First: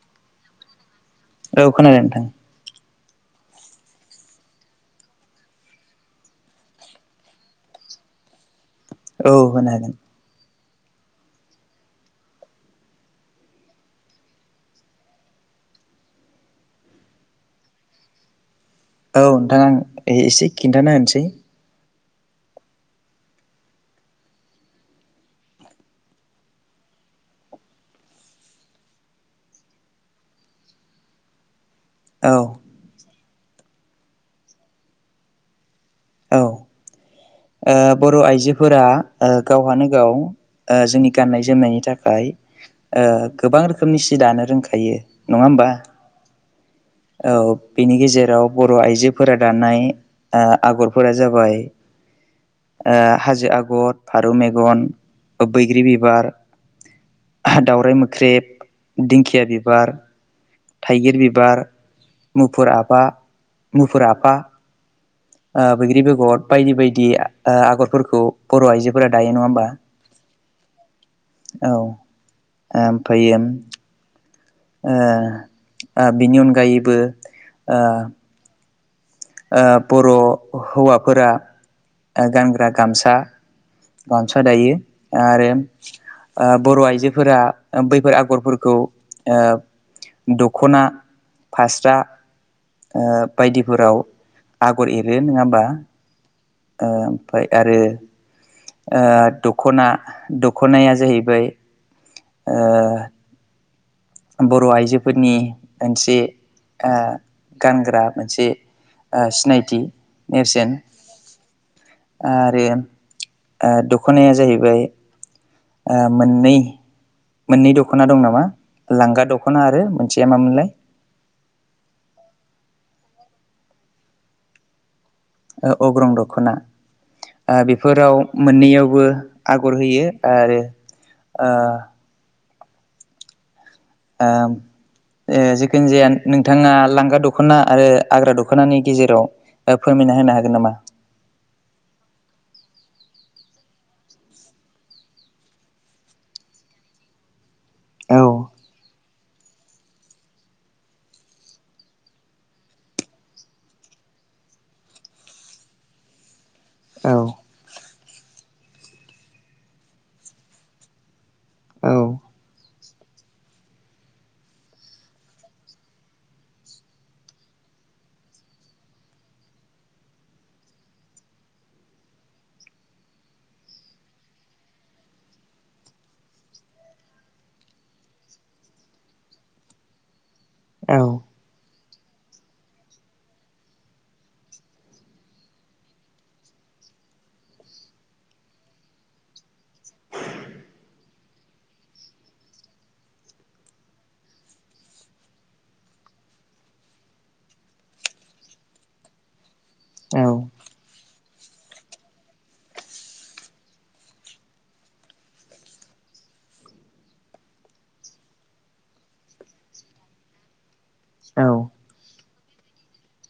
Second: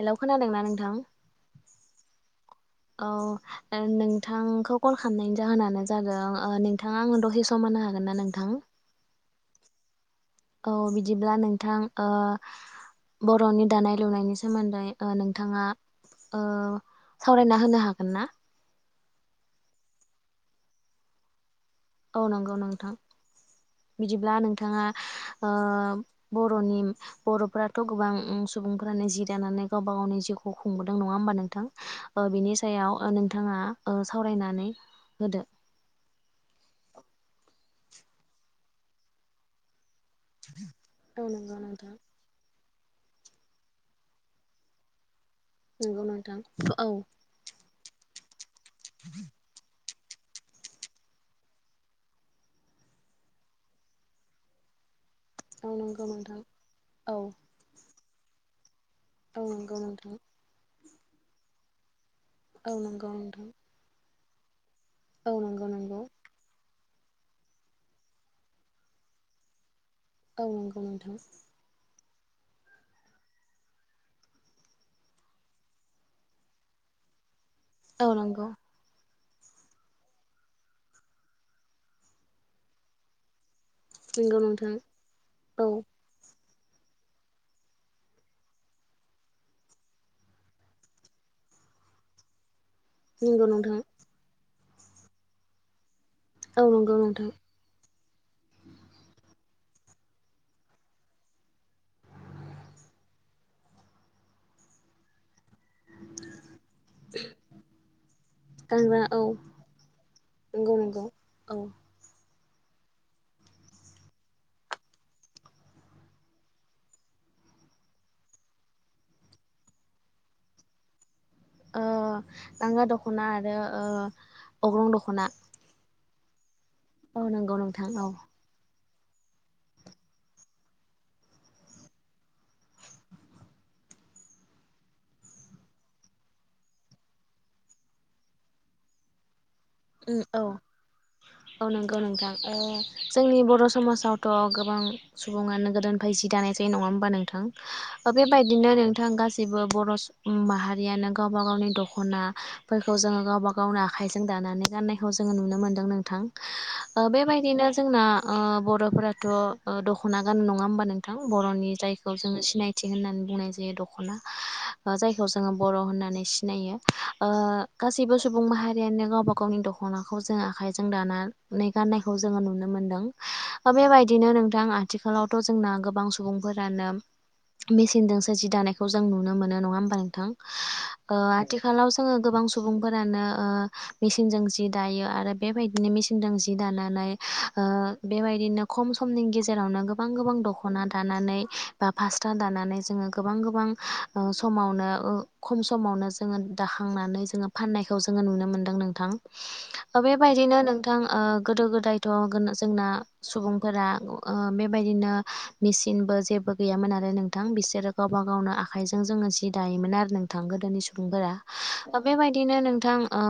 Hello खोनादों ना नोंथां? ओ खोनादों नोंथां औ नोंथांखौ कल खालामनायनि जाहोनानो जादों ओ नोंथाङा आंनो दसे सम सम होनो हागोन ना नोंथां? औ, होनो हागोन। औ, बिदिब्ला नोंथां ओ बर'नि दानाय लुनायनि सोमोन्दै ओ नोंथाङा ओ सावरायना होनो हागोन ना? औ, नोंथां आं ए-एसे खिन्थाना होनसै। औ, नंगौ नोंथां। बिदिब्ला नोंथाङा ओ बर'नि बर'फ्राथ' गोबां उम सुबुंफ्रानो जि दानानै गावबा गावनि जिउखौ खुंबोदों नङा होमबा नोंथां? ओ औ बिनि सायाव ओ नोंथाङा ओ सावरायनानै होदो। औ, ओ बर' आइजोफोरा ओ गावहानो गाव ओ जोंनि औ गाननाय नंगौ जोमनायनि नोंथां थाखाय ओ, गोबां रोखोमनि सि दानो रोंखायो नङा होमबा? नंगौ नोंथां, औ। औ, बिनि गेजेराव बर' आइजोफोरा दानाय ओ आगरफोरा जाबाय ओ हाजो आगर, फारौ मेगन ओ औ बैग्रि नंगौ बिबार, नोंथां औ दावराइ मोख्रेब, औ दिंखिया नंगौ बिबार नोंथां थाइगिर बिबार, मुफुर औ आफा, नंगौ नोंथां मुफुर आफा औ ओ नंगौ नंगौ बैग्रि बेगर बायदि बायदि ओ आगरफोरखौ बर' आइजोफोरा दायो नङा होमबा? औ, नंगौ नोंथां। औ, ओमफायोन ओ ओ बिनि अनगायैबो ओ औ, नंगौ। ओ बर' हौवाफोरा ओ गानग्रा गामसा नंगौ गामसा नोंथां दायो आरो औ ओ बर' आइजोफोरा ओ बैफोर आगरफोरखौ ओ दख'ना, फास्रा ओ नंगौ नोंथां बायदिफोराव आगर एरो नङा होमबा? औ ओ नंगौ नोंथां ओमफाय आरो ओ दख'ना दख'नाया जाहैबाय ओ बर' आइजोफोरनि मोनसे ओ गानग्रा मोनसे गानग्रा औ ओ सिनायथि नंगौ नेरसोन। नंगौ औ। आरो ओ दखोनाया जाहैबाय ओ मोन्नै मोन्नै दखोना दं नामा लांगा दख'ना आरो मोनसेया मा मोनलाय? ओ लांगा दख'ना आरो ओ अग्रं दख'ना। ओ अग्रं दख'ना। औ नंगौ ओ नोंथां औ बिफोराव मोन्नैयावबो आगर होयो आरो ओ ओ ओ जिखुनजाया नोंथाङा लांगा दखोना आरो आग्रा दखोनानि गेजेराव ओ फोरमायना उम होनो औ। हागोन नामा? औ नंगौ नोंथां। ओ जोंनि बर' समाजावथ' गोबां सुबुङानो गोदोनिफ्राय जि दानाय जायो नङा होमबा नोंथां? ओ औ बेबायदिनो नों थां गासिबो बर' स्-माहारियानो गावबा गावनि दख'नाफोरखौ जोङो गावबा गावनो आखाइजों दानानै गाननायखौ जोङो नुनो मोन्दों नोंथां। ओ औ बेबायदिनो जोंना ओ बर'फोराथ' ओ दख'ना गानो नङा होमबा नोंथां बर'नि जायखौ जोङो सिनाय थि होननानै बुंनाय जायो दख'ना ओ जायखौ जोङो बर' होननानै सिनायो। ओ गासैबो सुबुं माहारियानो गावबा गावनि दख'नाखौ जोङो आखाइजों दानानै गाननायखौ जोङो नुनो मोनदों हा बेबायदिनो नोंथां आथिखालावथ' जोंना गोबां सुबुंफोरानो मेसिनजोंसो जि दानायखौ जों नुनो मोनो नङा होमबा नोंथां औ ओ थिखालाव जोङो गोबां सुबुंफोरानो ओ मेसिनजों जि दायो आरो बेबायदिनो मेसिनजों जि दानानै ओ बेबायदिनो खम समनि गेजेरावनो गोबां गोबां दख'ना दानानै बा फास था दानानै जोङो गोबां गोबां ओ समावनो ओ खम समावनो जोङो दाखांनानै जोङो फाननायखौ जोङो नुनो मोनदों नोंथां। औ बेबायदिनो नोंथां ओ गोदो गोदायथ' गोन जोंना सुबुंफोरा ओ बेबायदिनो मेचनबो जेबो गैयामोन आरो नोंथां बिसोरो गावबा गावनो आखायजों जोङो जि दायोमोन आरो नों नोंथां गोदोनि सुबुंफोरा औ बेबायदिनो नोंथां ओ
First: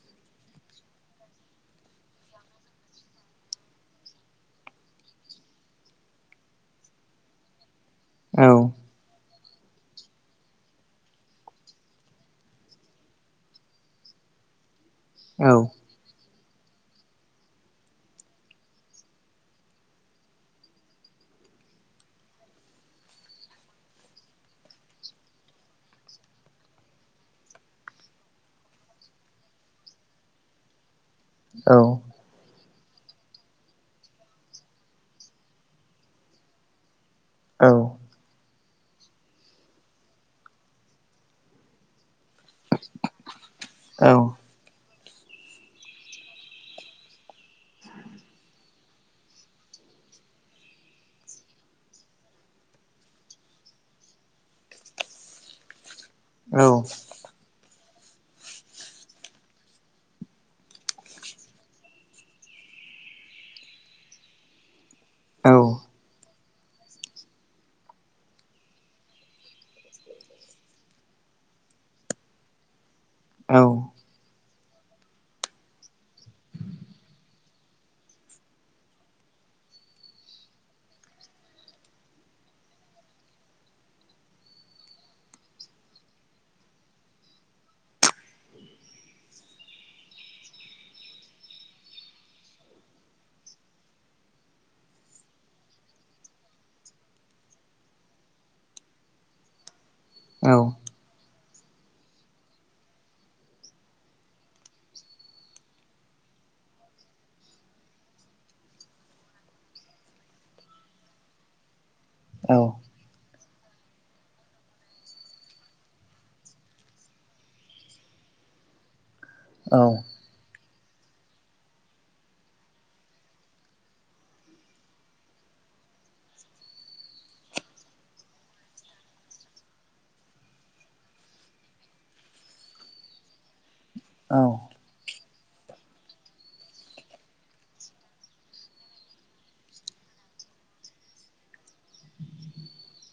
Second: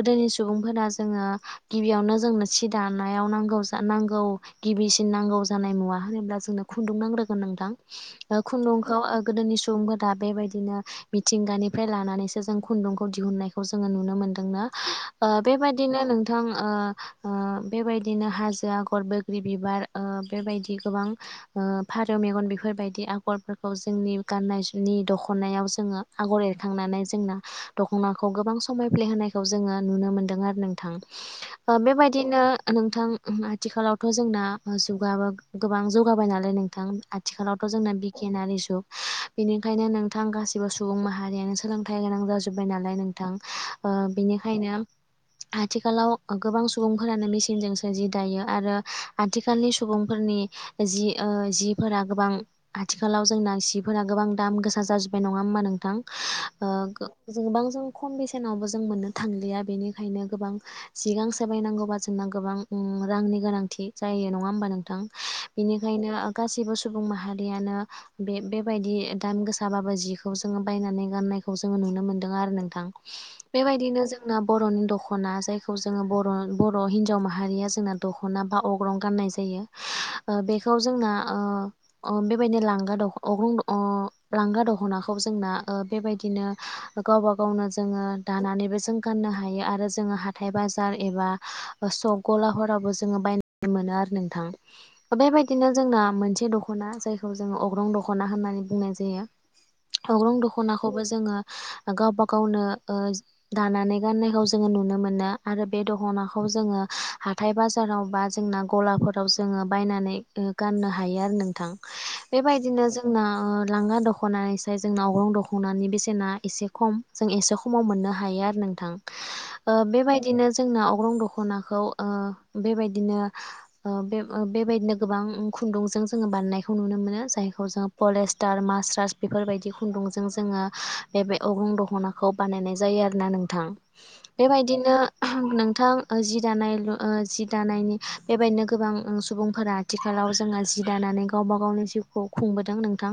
गोदोनि सुबुंफोरा जोङो गिबियावनो जोंनो सि दानायाव नांगौ जा नांगौ गिबिसिन नांगौ जानाय मुवा होनोब्ला जोंनो खुन्दुं नांग्रोगोन नोंथां। ओ खुन्दुंखौ ओ गोदोनि सुबुंफोरा बेबायदिनो मिथिंगानिफ्राय लानानैसो जों खुन्दुंखौ दिहुननायखौ जोङो नुनो मोन्दों ना? ओ बेबायदिनो नोंथां ओ ओ बेबायदिनो हाजो आगर बैग्रि बिबार ओ बेबायदि गोबां ओ फारौ मेगन बेफोरबायदि आगरफोरखौ जोंनि गाननायनायनि दख'नायाव जोङो आगर एरखांनानै जोंना दख'नाखौ गोबां समायफ्लेहोनाय खौ जोङो नुनो मोन्दों आरो नोंथां। ओ बेबायदिनो नोंथां आथिखालावथ' जोंना जुगाबो गोबां जौगाबाय नालाय नोंथां आथिखालावथ' जोंना बिगियानारि जुग बेनिखायनो नों नोंथां गासिबो सुबुं माहारियानो सोलोंथाइ गोनां जाजोबबाय नालाय नोंथां ओ बेनिखायनो आथिखालाव गोबां सुबुंफोरानो मेसिनजोंसो जि दायो आरो आथिखालनि सुबुंफोरनि जि ओ जिफोरा गोबां आथिखालाव जोंना जिफोरा गोबां दाम गोसा जाजोबबाय नङा होमबा नोंथां ओ जोंबां जों खम बेसेनावबो जों मोनो। थांलिया बेनिखायनो गोबां सिगांसो बायनांगौबा जोंना गोबां रांनि गोनांथि। जायो नङा होमबा नोंथां औ बेनिखायनो गासैबो सुबुं माहारियानो बे बेबायदि दाम गोसाबाबो जिखौ जोङो बायनानै गाननायखौ जोङो नुनो मोनदों आरो नोंथां। बेबायदिनो जोंना बर'नि दख'ना जायखौ जोङो बर' बर' हिनजाव माहारिया जोंना दख' दखना बा अग्रं गाननाय जायो ओ बेखौ जोंना ओ अ' बेबायदि लांगा दख' अग्रं अ' लांगा दख'नाखौ जोंना ओ बेबायदिनो गावबा गावनो जोङो दानानैबो जों गाननो हायो आरो जोङो हाथाय बाजार एबा ओ सक गलाफोरावबो जोङो बाय मोनो आरो नोंथां। बेबायदिनो जोंना मोनसे दख'ना जायखौ जोङो अग्रं दख'ना होननानै बुंनाय जायो। अग्रं दख'नाखौबो जोङो गावबा गावनो ओ दानानै गाननायखौ जोङो नुनो मोना आरो बे दखनाखौ जोङो हाथाय बाजाराव बा जोंना गलाफोर खौ जोङो बायनानै गाननो हायो आरो नोंथां बेबायदिनो जोंना लांगा दखना दख'नानैसाय जोंनाव अग्रं दख'नि बेसेना एसे खम जों एसे खमाव मोननो हायो आरो नोंथां। ओ बेबायदिनो जोंना अग्रं दख'नाखौ ओ बेबायदिनो ओ बे बेबायदिनो गोबां खुन्दुंजों जोङो बानायनायखौ नुनो मोनो जायखौ जोङो पलेस्टार मासस्रास बेफोरबायदि खुन्दुंजों जोङो बे बे अग्रां दख'ना खौ बानायनाय जायो आरोना नोंथां बेबायदिनो नोंथां ओ जि दानाय ओ जि दानायनि बेबायदिनो गोबां सुबुंफोरा आथिखालाव जोङो जि दानानै गावबा गावनि जिउखौ खुंबोदों नोंथां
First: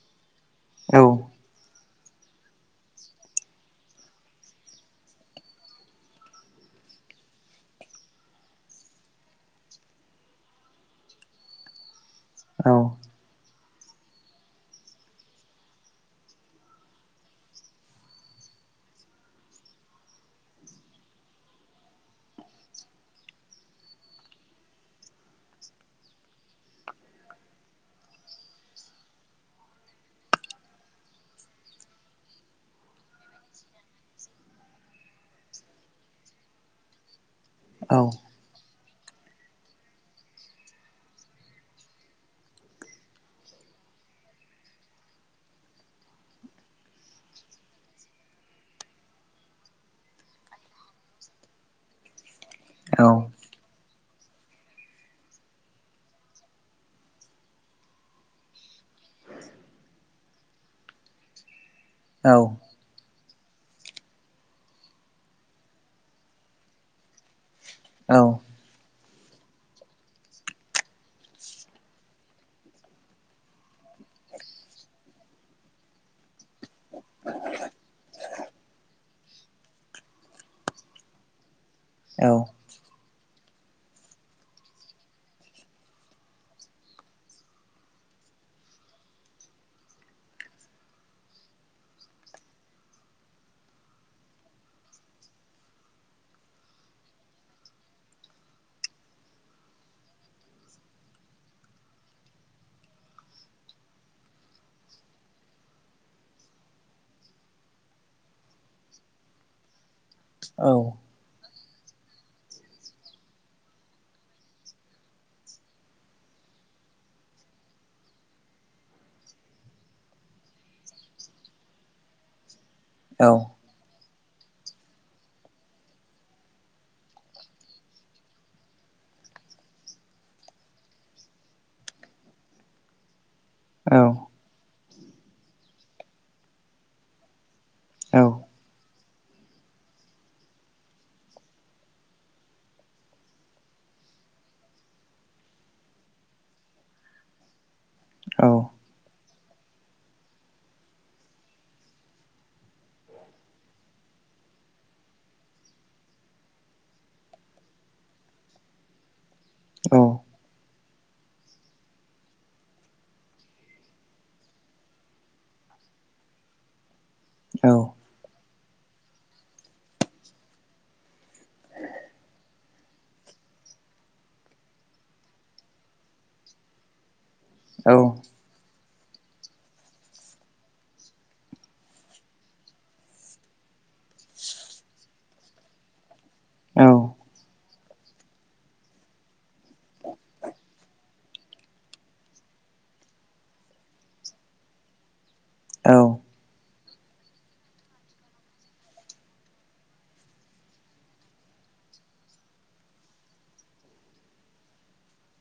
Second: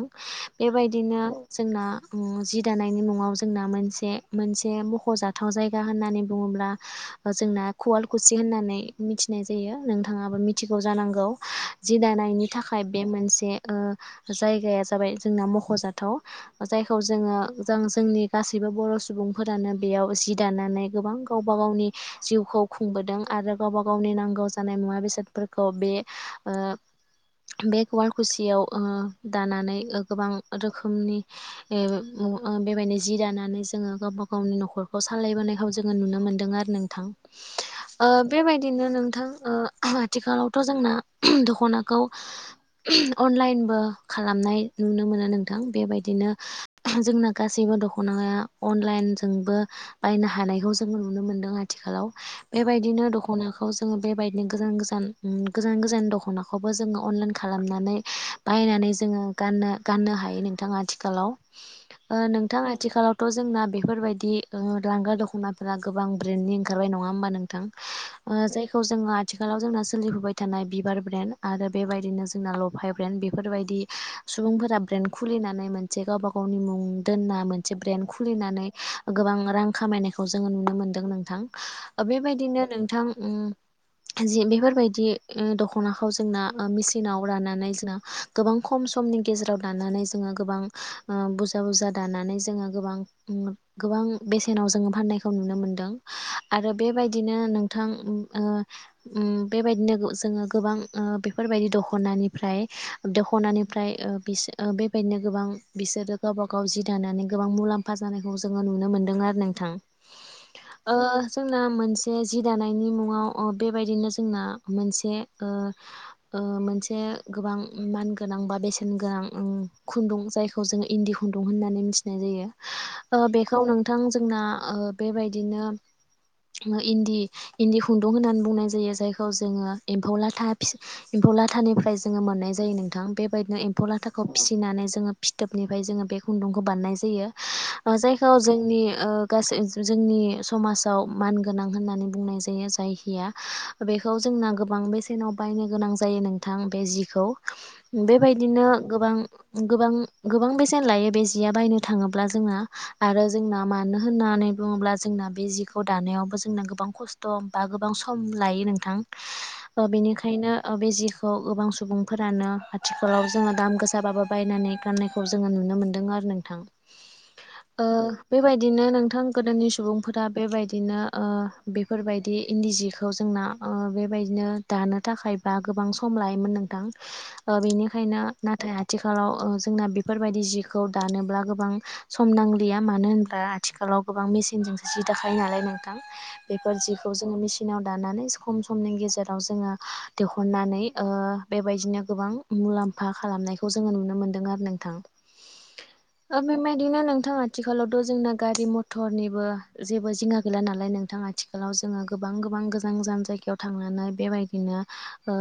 बेबायदिनो जोंना उम जि दानायनि न'आव जोंना मोनसे मोनसे मख'जाथाव थाव जायगा होननानै बुङोब्ला जोंना कुवालकुसि होननानै मिथिनाय जायो नोंथाङाबो मि मिथिगौ जानांगौ जि दानायनि थाखाय बे मोनसे ओ जायगाया जाबाय जोंना मख'जाथाव। जायखौ जोङो जों जोंनि गासैबो बर' सुबुंफोरानो बेयाव जि दानानै गोबां गावबा गावनि जिउखौ खुंबोदों आरो गावबा गावनि नांगौ जानाय मुवा बेसाद फोरखौ बे ओ बे कुवालकुसियाव ओ दानानै गोबां रोखोमनि ए बो ओ बेबायदिनो जि दानानै जोङो गावबा गावनि न'खर सालायबोनायखौ जोङो नुनो मोन्दों आरो नोंथां ओ बेबायदिनो नोंथां ओ आथिखालावथ' जोंना दख'नाखौ अनलाइनबो खालामनाय नुनो मोनो नोंथां बेबायदिनो जोंना गासैबो दखनाया अनलाइनजोंबो बायनो हानायखौ जों नुनो मोनदों आथिखालाव बेबायदिनो दखना खौ जोंङो बेबायदिनो गोजान गोजान गोजान गोजान दखनाखौबो जोङो अनलाइन खालामनानै बायनानै जोङो गाननो गाननो हायो नोंथां आथिखालाव ओ नोंथां आथिखालावथ जोंना बेफोरबायदि [unintelligible] लांग्रा दखनाफोरा गोबां ब्रेन्डनि ओंखारबाय नङा होमबा नोंथां जायखौ जोङो आथिखालाव जोंना सोलिफुबाय थानाय बिबार ब्रेन्ड आरो बेबायदिनो जोंना लफाय ब्रेन्ड बेफोरबायदि सुबुंफोरा ब्रेन्ड खुलिनानै मोनसे गावबा गावनि मुं दोनना मोनसे ब्रेन्ड खुलिनानै गोबां रां खामायनायखौ जोङो नुनो मोनदों नोंथां बेबायदिनो नोंथां ओं जि बेफोरबायदि दखनाखौ जोंना मेसिनाव राननानै जोंना गोबां खम समनि गेजेराव दानानै जोङो गोबां ओ बुरजा बुरजा दानानै जोङो गोबां ओ गोबां बेसेनाव जोङो फान्नायखौ नुनो मोनदों आरो बेबायदिनो नोंथां ओ ओम बेबायदिनो गो जोङो गोबां ओ बेफोरबायदि दखनानिफ्राय दखनानिफ्राय ओ बिस ओ बेबायदिनो गोबां बिसोरो गावबा गाव जि दानानै गोबां मुलाम्फा जानायखौ जोंङो नुनो मोनदों आरो नोंथां ओ जोंना मोनसे जि दानायनि मुङाव ओ बेबायदिनो जोंना मोनसे ओ ओ मोनसे गोबां मानगोनां बा बेसेन गोनां खुन्दुं जाय खौ जोंङो इन्दि खुन्दुं होननानै मिथिनाय जायो ओ बेखौ नों नोंथां जोंना ओ बेबायदिनो इन्दि इन्दि खुन्दुं होननानै बुंनाय जायो जायखौ जोङो एम्फौ लाथा फि एम्फौ लाथानिफ्राय जोङो मोननाय जायो नोंथां बे बेबायदिनो एम्फौ लाथाखौ फिसिनानै जोङो फिथोबनिफ्राय जोङो बे खुन्दुंखौ बान्नाय जायो जायखौ जोंनि ओ गासै जोंनि समाजाव मानगोनां होननानै बुंनाय जायो जाय या बेखौ जोंना गोबां बेसेनाव बायनो गोनां जायो नोंथां बे जिखौ बेबायदिनो गोबां गोबां गोबां बेसेन लायो बे जिया बायनो थाङोब्ला जोङो आरो जोंना मानो होननानै बुङोब्ला जोंना बे जिखौ दानायावबो जोंना गोबां खस्थ दम बा गोबां सम लायो नोंथां ओ बेनिखायनो ओ बे जि खौ गोबां सुबुंफोरानो आथिखालाव जोङो दाम गोसाबाबो बायनानै गाननायखौ जोङो नुनो मोन्दों आरो नोंथां ओ बेबायदिनो नोंथां गोदोनि सुबुंफोरा बेबायदिनो ओ बेफोरबायदि इन्दि जि खौ जोंना ओ बेबायदिनो दानो थाखायबा गोबां सम लायोमोन नोंथां ओ बेनिखायनो नाथाय आथिखालाव ओ जोंना बेफोरबायदि जिखौ दानोब्ला गोबां सम नां गैया मानो होनब्ला आथिखालाव गोबां मेसिनजोंसो जि दाखायो नालाय नोंथां बेफोर जिखौ जोङो मेसिनाव दानानै खम समनि गेजेराव जोङो दिहुननानै ओ बेबायदिनो गोबां मुलाम्फा खालामनायखौ जोङो नुनो मोन्दों आरो नोंथां ओ बेबायदिनो नोंथांङा आथिखालावथ जोंना गारि मथरनिबो जेबो जिंगा गैला नालाय नोंथां आथिखालाव जोङो गोबां गोबां गोजान गोजान जायगायाव थांनानै बेबायदिनो ओ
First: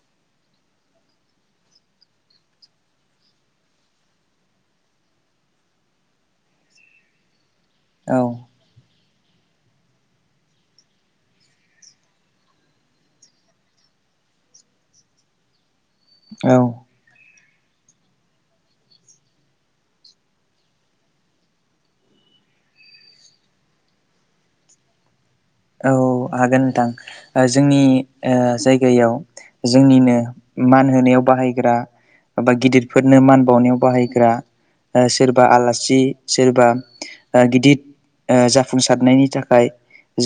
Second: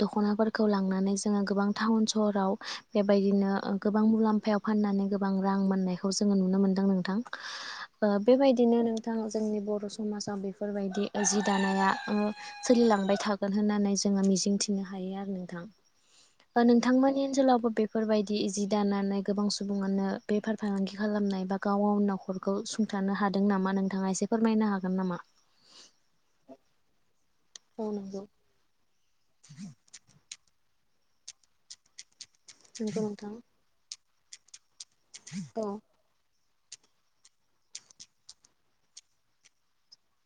दखनाफोरखौ लांनानै जोङो गोबां टाउन सहराव बेबायदिनो गोबां मुलाम्फायाव फाननानै गोबां रां मोननायखौ जोंङो नुनो मोनदों नोंथां ओ बेबायदि बिदिनो नोंथां जोंनि बर समाजाव बेफोरबायदि जि दानाया ओ सोलिलांबाय थागोन होननानै जोङो मिजिंथिनो हायो आरो औ नोंथां नोंथांमोननि ओनसोलावबो बेफोरबायदि जि दानानै गोबां सुबुङानो बेफार फालांगि खालामनाय बा गाव गावनि नखरखौ सुंथानो हादों नामा नोंथाङा एसे फोरमायनो हागोन नामा औ हागोन नोंथां ओ जोंनि औ नंगौ ओ जायगायाव जोंनिनो मान होनायाव बाहायग्रा बा नंगौ गिदिरफोरनो नोंथां मान बावनायाव बाहायग्रा ओ सोरबा औ आलासि सोरबा ओ गिदिर ओ जाफुंसारनायनि थाखाय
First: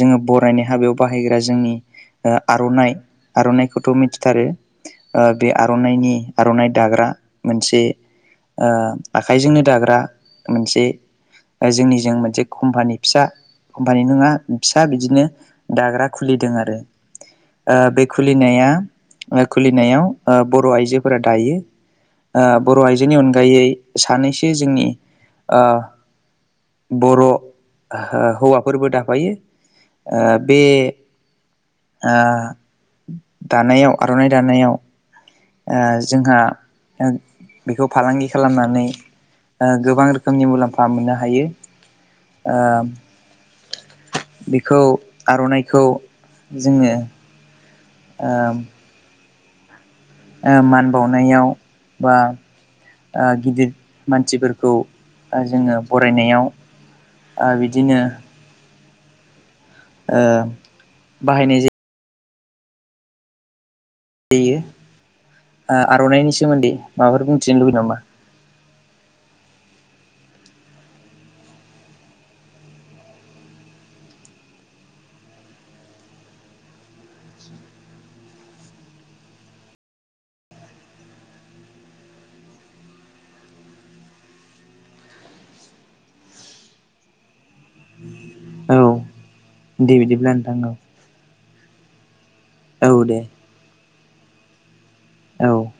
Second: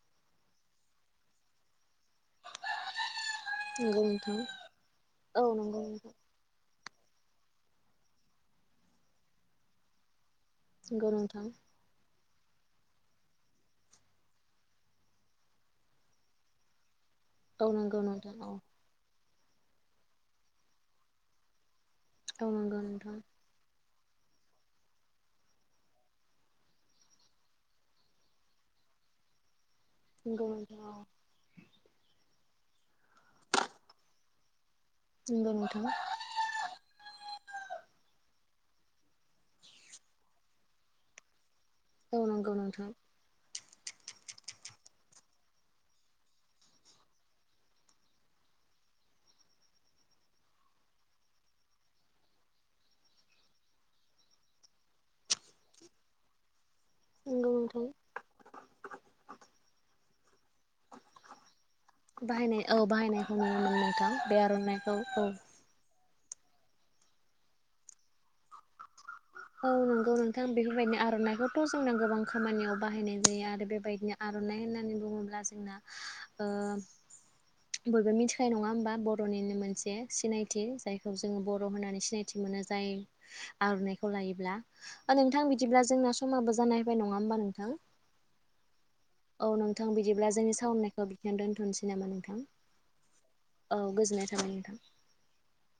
जोङो बरायनाय हाबायाव बाहायग्रा जोंनि ओ आर'नाइ आर'नाइखौथ' नंगौ नोंथां मिथिथारो औ बे नंगौ आर'नाइनि नोंथां आर'नाइ दाग्रा मोनसे ओ आखाइजोंनो दाग्रा मोनसे नंगौ नोंथां जोंनिजों मोनसे कम्पानि फिसा कम्पानि नङा फिसा बिदिनो दाग्रा खुलिदों आरो औ ओ नंगौ बे नोंथां औ खुलिनाया आ खुलिनायाव ओ बर' आइजोफोरा दायो ओ औ नंगौ बर' आइजोनि नोंथां अनगायै सानैसो जोंनि ओ बर' हौवाफोरबो दाफायो आ नंगौ बे नोंथां औ आ दानायाव आर'नाइ दानायाव नंगौ नोंथां जोंहा आं बेखौ फालांगि खालामनानै ओ गोबां रोखोमनि मुलाम्फा मोननो हायो औ नांगौ ओ नोंथां बेखौ आर'नाइखौ जोङो ओ ओ मान बावनायाव बा आं गिदिर मानसिफोरखौ जोङो बरायनायाव आ नंगौ नोंथां बिदिनो ओ बाहायनाय जाय बाहायनाय औ बाहायनायखौ नु मोननायथां बे जायो आर'नाइखौ औ ओ आर'नाइनि सोमोन्दै माबाफोर बुंथिनो लुबैयो नामा? औ नंगौ नोंथां बेफोरबायदि आर'नाइखौथ' जोंना गोबां खामानियाव बाहायनाय जायो आरो बेबायदिनो आर'नाइ होननानै बुङोब्ला जोंना ओ बयबो मिथिखानाय नङा होमबा बर'निनो मोनसे सिनायथि जायखौ जोङो बर' होननानै सिनायथि मोनो जाय आर'नाइखौ लायोब्ला नोंथां बिदिब्ला जोंना समाबो जानाय फैबाय नङा होमबा नोंथां औ औ नोंथां दे बिदिब्ला जोंनि नोंथां सावनायखौ बिथियावनो दोनथ'नोसै नामा? नोंथां औ औ दे औ गोजोननाय थाबाय नोंथां औ